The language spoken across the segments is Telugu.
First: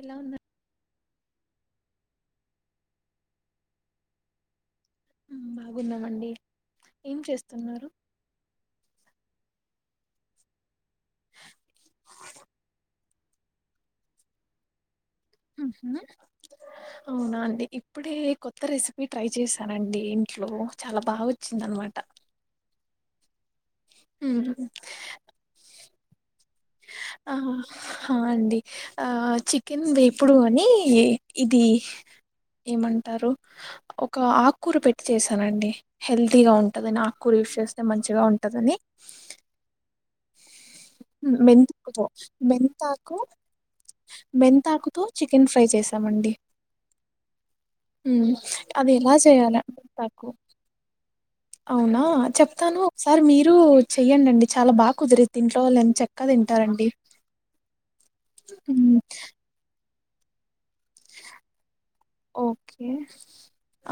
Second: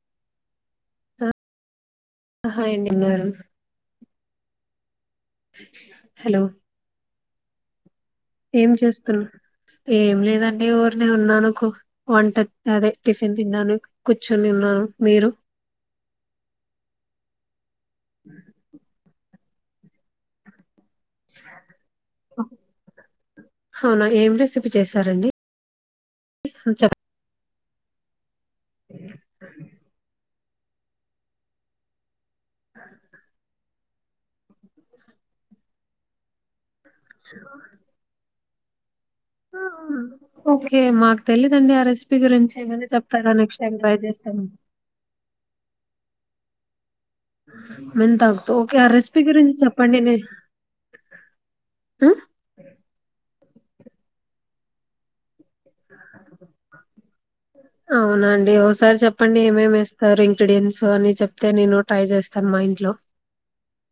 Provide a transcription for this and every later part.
ఎలా ఉన్నా ఆహా ఏం తిన్నారు బాగున్నామండి హలో ఏం చేస్తున్నారు ఏం చేస్తున్నా ఏం లేదండి ఊరినే ఉన్నాను కు వంట అదే టిఫిన్ తిన్నాను కూర్చొని ఉన్నాను మీరు అవునా అండి ఇప్పుడే కొత్త రెసి ఇ ట్రై చేశానండి ఇంట్లో చాలా బాగా వచ్చింది అనమాట అవునా ఏం రెసిపీ చేశారండి చెప్ ఆహా ఆ అండి ఆ చికెన్ వేపుడూ అని ఇ ఇది ఏమంటారు ఒక ఆకుకూరు పెట్టి చేసానండి హెల్తీగా ఉంటందిని ఆకుకూరు యూజ్ చేస్తే మంచిగా ఉంట దాని ఓకే మాకు తెలీదండి ఆ మెంతాకు రెసిపీ గురించి ఏమైనా మెంతాకు చెప్తారా నెక్స్ట్ టైం ట్రై చేస్తాను మెంతాకుతో చికెన్ ఫ్ర ట్రై చేసామండి ఉ మెంతాకుతో ఓకే ఆ అది ఎలా రెసిపీ గురించి చెప్పండి నే చేయాలసకు అవునా ఆ? చెప్తాను ఒకసారి మీరు చెయ్యడిండి చాలా బాగా కుదిరి ఇంట్లో వాళ్ళు ఎంత చెక్క తింటారండి. సరె ఇంగ్రీడియంట్స్ అని చెప్తే నేను ట్రై చేస్తాను, మా ఓకే ఇంట్లో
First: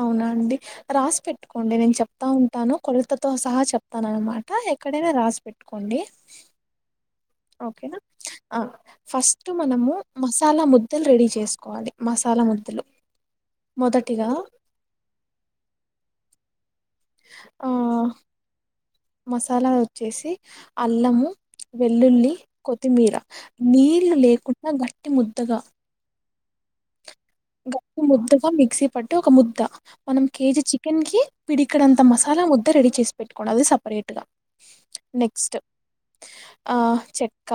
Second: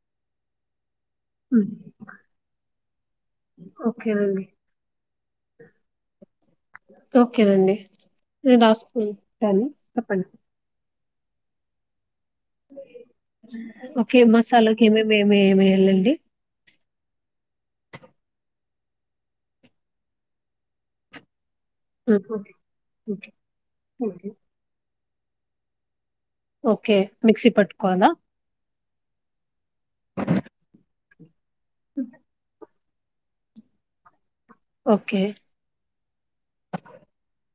అవునా అండి రాసి ఉమ్, పెట్టుకోండి నేను చెప్తా ఉంటాను కొలతతో సహా చెప్తాను ఓకేనండి అనమాట ఎక్కడైనా రాసి పెట్టుకోండి. అండీ ఓకేనండి ఓకేనా నేను ఫస్ట్ రాసుకుంటాను మనము చెప్పండి మసాలా ముద్దలు రెడీ చేసుకోవాలి, మసాలా ముద్దలు ఒకే మొదటిగా మసాలాకి ఏమేమి ఏమే ఎంవేయాలండి, ఆ మసాలా వచ్చేసి అల్లము వెల్లుల్లి ఉహు. కొత్తిమీర నీళ్లు లేకుండా గట్టి ముద్దగా ఓకే మిక్సీ పట్టుకోవాలా, పట్టు ఒక ముద్ద మనం కేజీ చికెన్ కి పిడికడంత మసాలా ముద్ద, రెడీ చేసి పెట్టుకోం అది సపరేట్ గా ఓకే నెక్స్ట్ఆ చె క్క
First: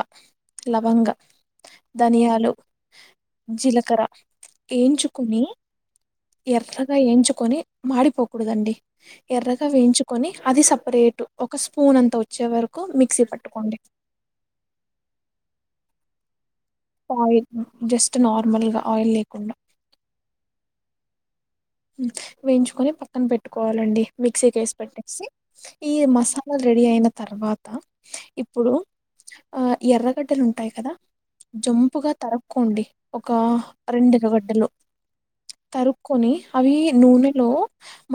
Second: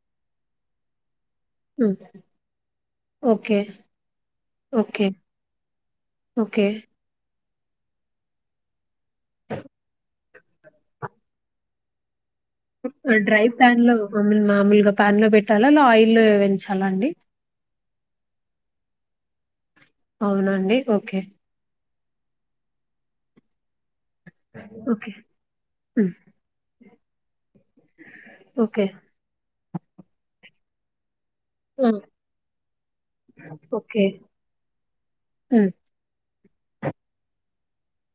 లవంగ, ఉమ్. ధనియాలు, ఓకే జీలకర్ర ఓకే ఏంచుకుని ఓకే ఎర్రగా వెంచుకొని మాడిపోకూడదండి, ఎర్రగా వేయించుకొని అది సపరేట్ ఒక స్పూన్ అంతా వచ్చ డ్రై ప్యాన్ లో మాలు మామూలుగా ప్యాన్ లో పెట్టాలా అలా ఆయిల్లో పెంచా ఆయిల్ జస్ట్ నార్మల్గా ఆయిల్ లేకుండా అవునండి ఓకే వేయించుకొని పక్కన పెట్టుకోవాలండి మిక్సీకి వేసి ఓకే పెట్టేసి ఈ ఉమ్. మసాలా రెడీ అయిన తర్వాత, ఇప్పుడు ఓకే ఆ ఎర్రగడ్డలు ఉంటాయి కదా ఆ, జంపుగా తరుక్కకొండి ఒక ఓకే రెండుఎర్రగడ్డలు, ఉమ్. తరుక్కకొని అవి నూనెలో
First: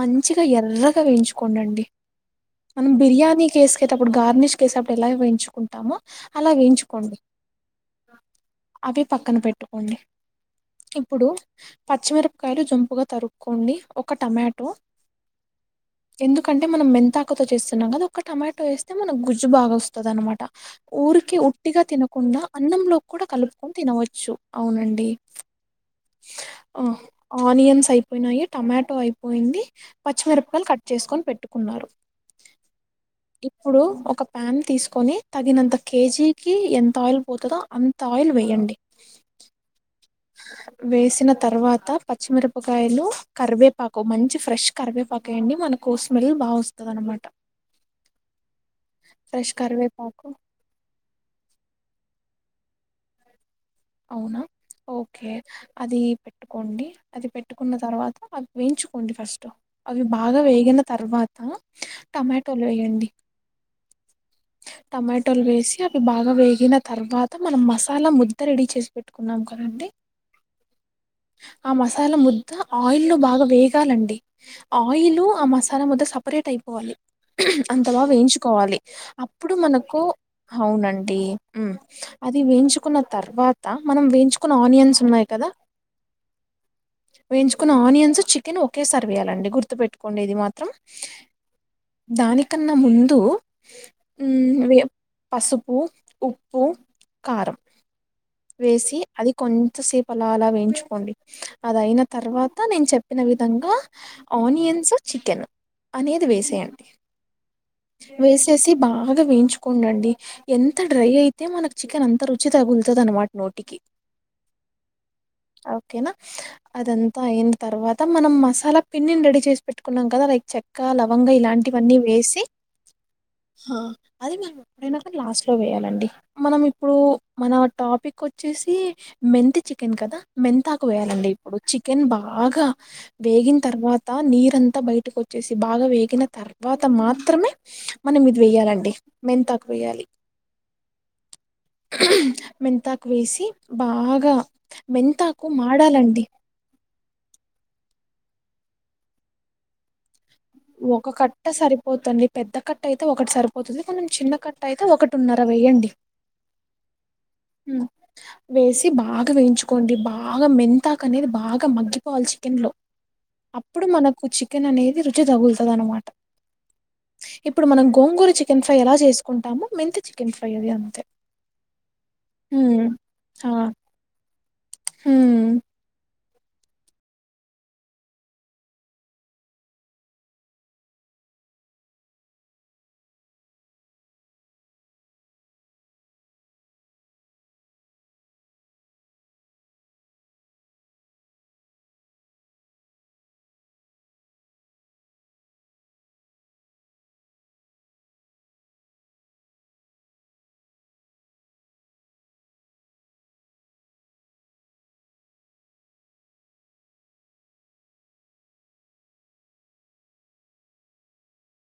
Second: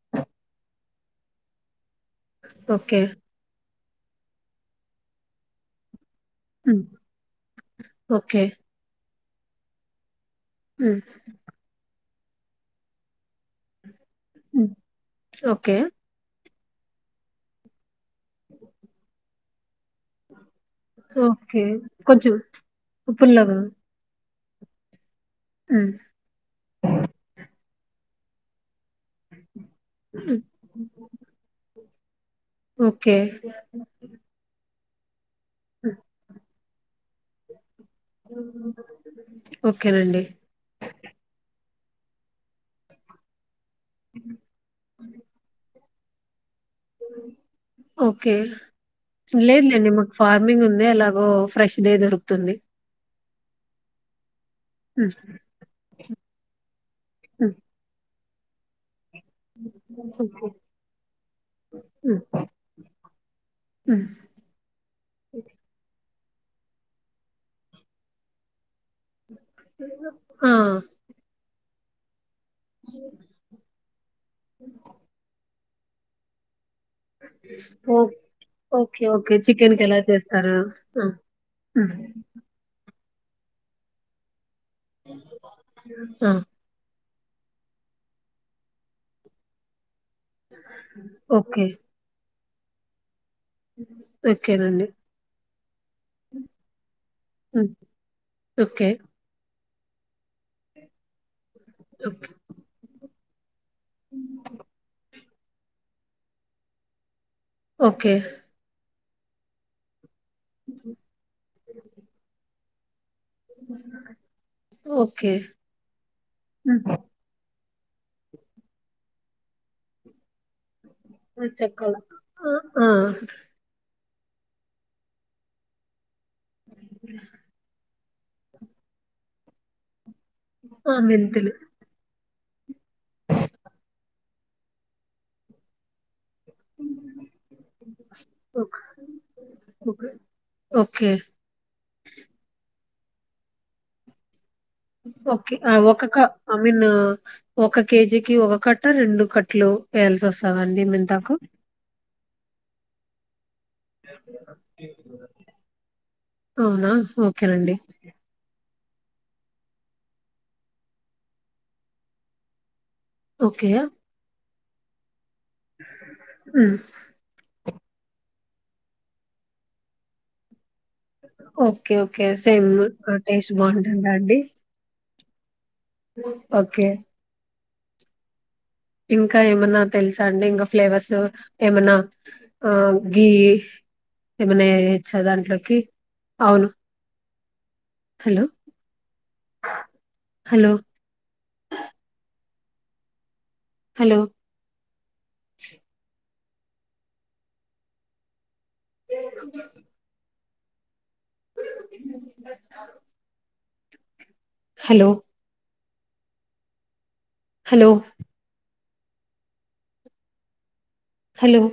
మంచిగా ఎర్రగా వేయించుకోండి. మనం ఓకే బిర్యానీ వేసుకేటప్పుడు గార్నిష్ కేేసేటప్పుడు ఎలా వేయించుకుంటాము. అలా ఉమ్. వేయించుకోండి ఓకే అవి పక్కన పెట్టుకోండి. ఉమ్. ఇప్పుడు పచ్చిమిరపకాయలు జొంపుగా తరుక్కోండి, ఒక టమాటో ఉమ్. ఓకే ఎందుకంటే మనం మెంతాకతో చేస్తున్నాం కదా ఒక టమాటో వస్తే మనకు గుజ్జు బా వస్తుంది. అనమాట ఊరికి ఓకే ఉట్టిగా కొంచెం తినకుండా అన్నంలో కూడా పుల్లగా కలుపుకొని తినవచ్చు, అవునండి ఉమ్. ఆనియన్స్ అయిపోయినాయి టమాటో టో అయిపోయింది ఉమ్. పచ్చిమిరపకాయలు కట్ చేసుకొని పెట్టుకున్నారు. ఓకే ఇప్పుడు ఒక ప్యాన్ తీసుకొని తగినంత ఉమ్. కేజీకిి ఎంత ఆయిల్ పోతుందో, అంత ఆయిల్ వేయండి ఓకే అం వేసిన తర్వాత పచ్చిమిరపకాయలు, కరివే ప పాకు మంచి ఫ్రెష్ కరివే పాకు వేయండి మనకు స్మెల్ బాగా వస్తుంది. అనమాట ఓకే ఫ్రెష్ లేదులేండి మాకు కరివేపాకు ఫార్మింగ్ ఉంది అలా ఓ ఫ్రెష్దే దొరుకుతుంది. అవునా ఉమ్, ఓకే అది పెట్టుకోండి అది ఉమ్, పెట్టుకున్న తర్వాత, అది వెంచు ఉండి ఫస్ట్ అవి బాగా ఓకే. వేగిన తర్వాత ఉమ్, టమాటోలు వేయండి. ఉమ్. టమాటోలు వేసి అవి బాగా వేగిన తర్వాత మనం మసాలా ముద్ద రెడీ చేసి పెట్ ఆ ఆ మసాలా ముద్ద ఆయిల్ బాగా వేగాలండి ఆయిల్ ఆ మసాల తన ముద్ద సపరేట్ అయిపోవాలి, ఓ అంతలా వేయించుకోవాలి ఓకే ఓకే అప్పుడు చికెన్ కి ఎలా మనకు చేస్తారు ఆ అవునండి ఉమ్, అది హు వేయించు న్న తర్వాత మనం వేయించుకున్న ఆనియన్స్ ఉన్నాయి కదా ఆ వేయించుకున్న ఆనియన్స్ చికెన్ ఒకే సర్వేయాలండి గుర్తుపెట్టు, కొండేది మాత్రం ఓకే దానికన్నా ముందు ఉ వి ఓకేనండి పసుపు ఉప్పు కారం ఉమ్, ఓకే వేసి అది కొంతసేపు అలా అలా వేయించుకోండి అద అయిన తర్వాత నేను చెప్ప ప్పిన విధంగా ఆనియన్స్ చికెన్ అనేది వేసేయండి ఓకే వేసేసి బాగా వేయించుకోండండి ఎంత డ్రై అయితే మనకి చికెన్ అంత రుచి తగులుతుంది అనమాట నోటికి ఓకే ఓకేనా ఉమ్, అదంతా అయి తర్వాత మనం మసాలా పిన్నిని రెడీ చేసి పెట్టుకున్నాం కదా లైక్ చెక్క క్క లవంగ ఇలాంటివన్నీ చెక్కలు వేసి ఆ ఆ అది మనం ఎప్పుడైనా లాస్ట్ లో వేయాలండి మనం ఇప్పుడు మన టాపిక్ వచ్చేసి మెంథి చికెన్ కదా మెంతాకు ఆ, వేయాలండి మెంతులు ఇప్పుడు చికెన్ బాగా బాగా వేగిన తర్వాత నీరంతా బయటకు వచ్చేసి బాగా వే కిన తర్వాత మాత్రమే మనం ఇది ఓకే వెేయాలండి మెన్ంతాకు వేయాలి ఓకే ఓకే మెంతాకు వేసి బాగా మెంతాకు ఒకే ఒకక్క మాడాలండి ఐ మీన్ ఒక కేజీకి ఒక కట్ట రెండు కట్టలు వేయాల్సి వస్తంది ఒక కట్ట సరిపోతుండి పెద్ద కట్ట అయితే ఒకటి సరిపోతుంది కొంచం చిన్న కట్ట అయితే ఒకటి ఉన్నరవై వేయండి అవునా ఓకేనండి వేసి బాగా వేయించుకోండి బాగా మెంతాక అనేది బాగా మగ్గిపోవాలి చికెన్ లో ఓకే అప్పుడు మనకు చికెన్ అనేది రుచి తగులుతుంది అనమాట ఉమ్, ఇప్పుడు మనం గోంగూరు చికెన్ ఫ్రై ఎలా చేసుకుంటాము మెంథి చికెన్ ఫ్రై అది అంతే okay okay same hmm taste బాగుంటుంద అండి హ్మ్మ్ ఓకే ఇంకా ఏమనా తెలుసా అండి ఇంకా ఫ్లేవర్స్ ఏమనా ఆ గి ఏమైన్నా వేయొచ దాంట్లోకి అవున hello hello hello hello hello hello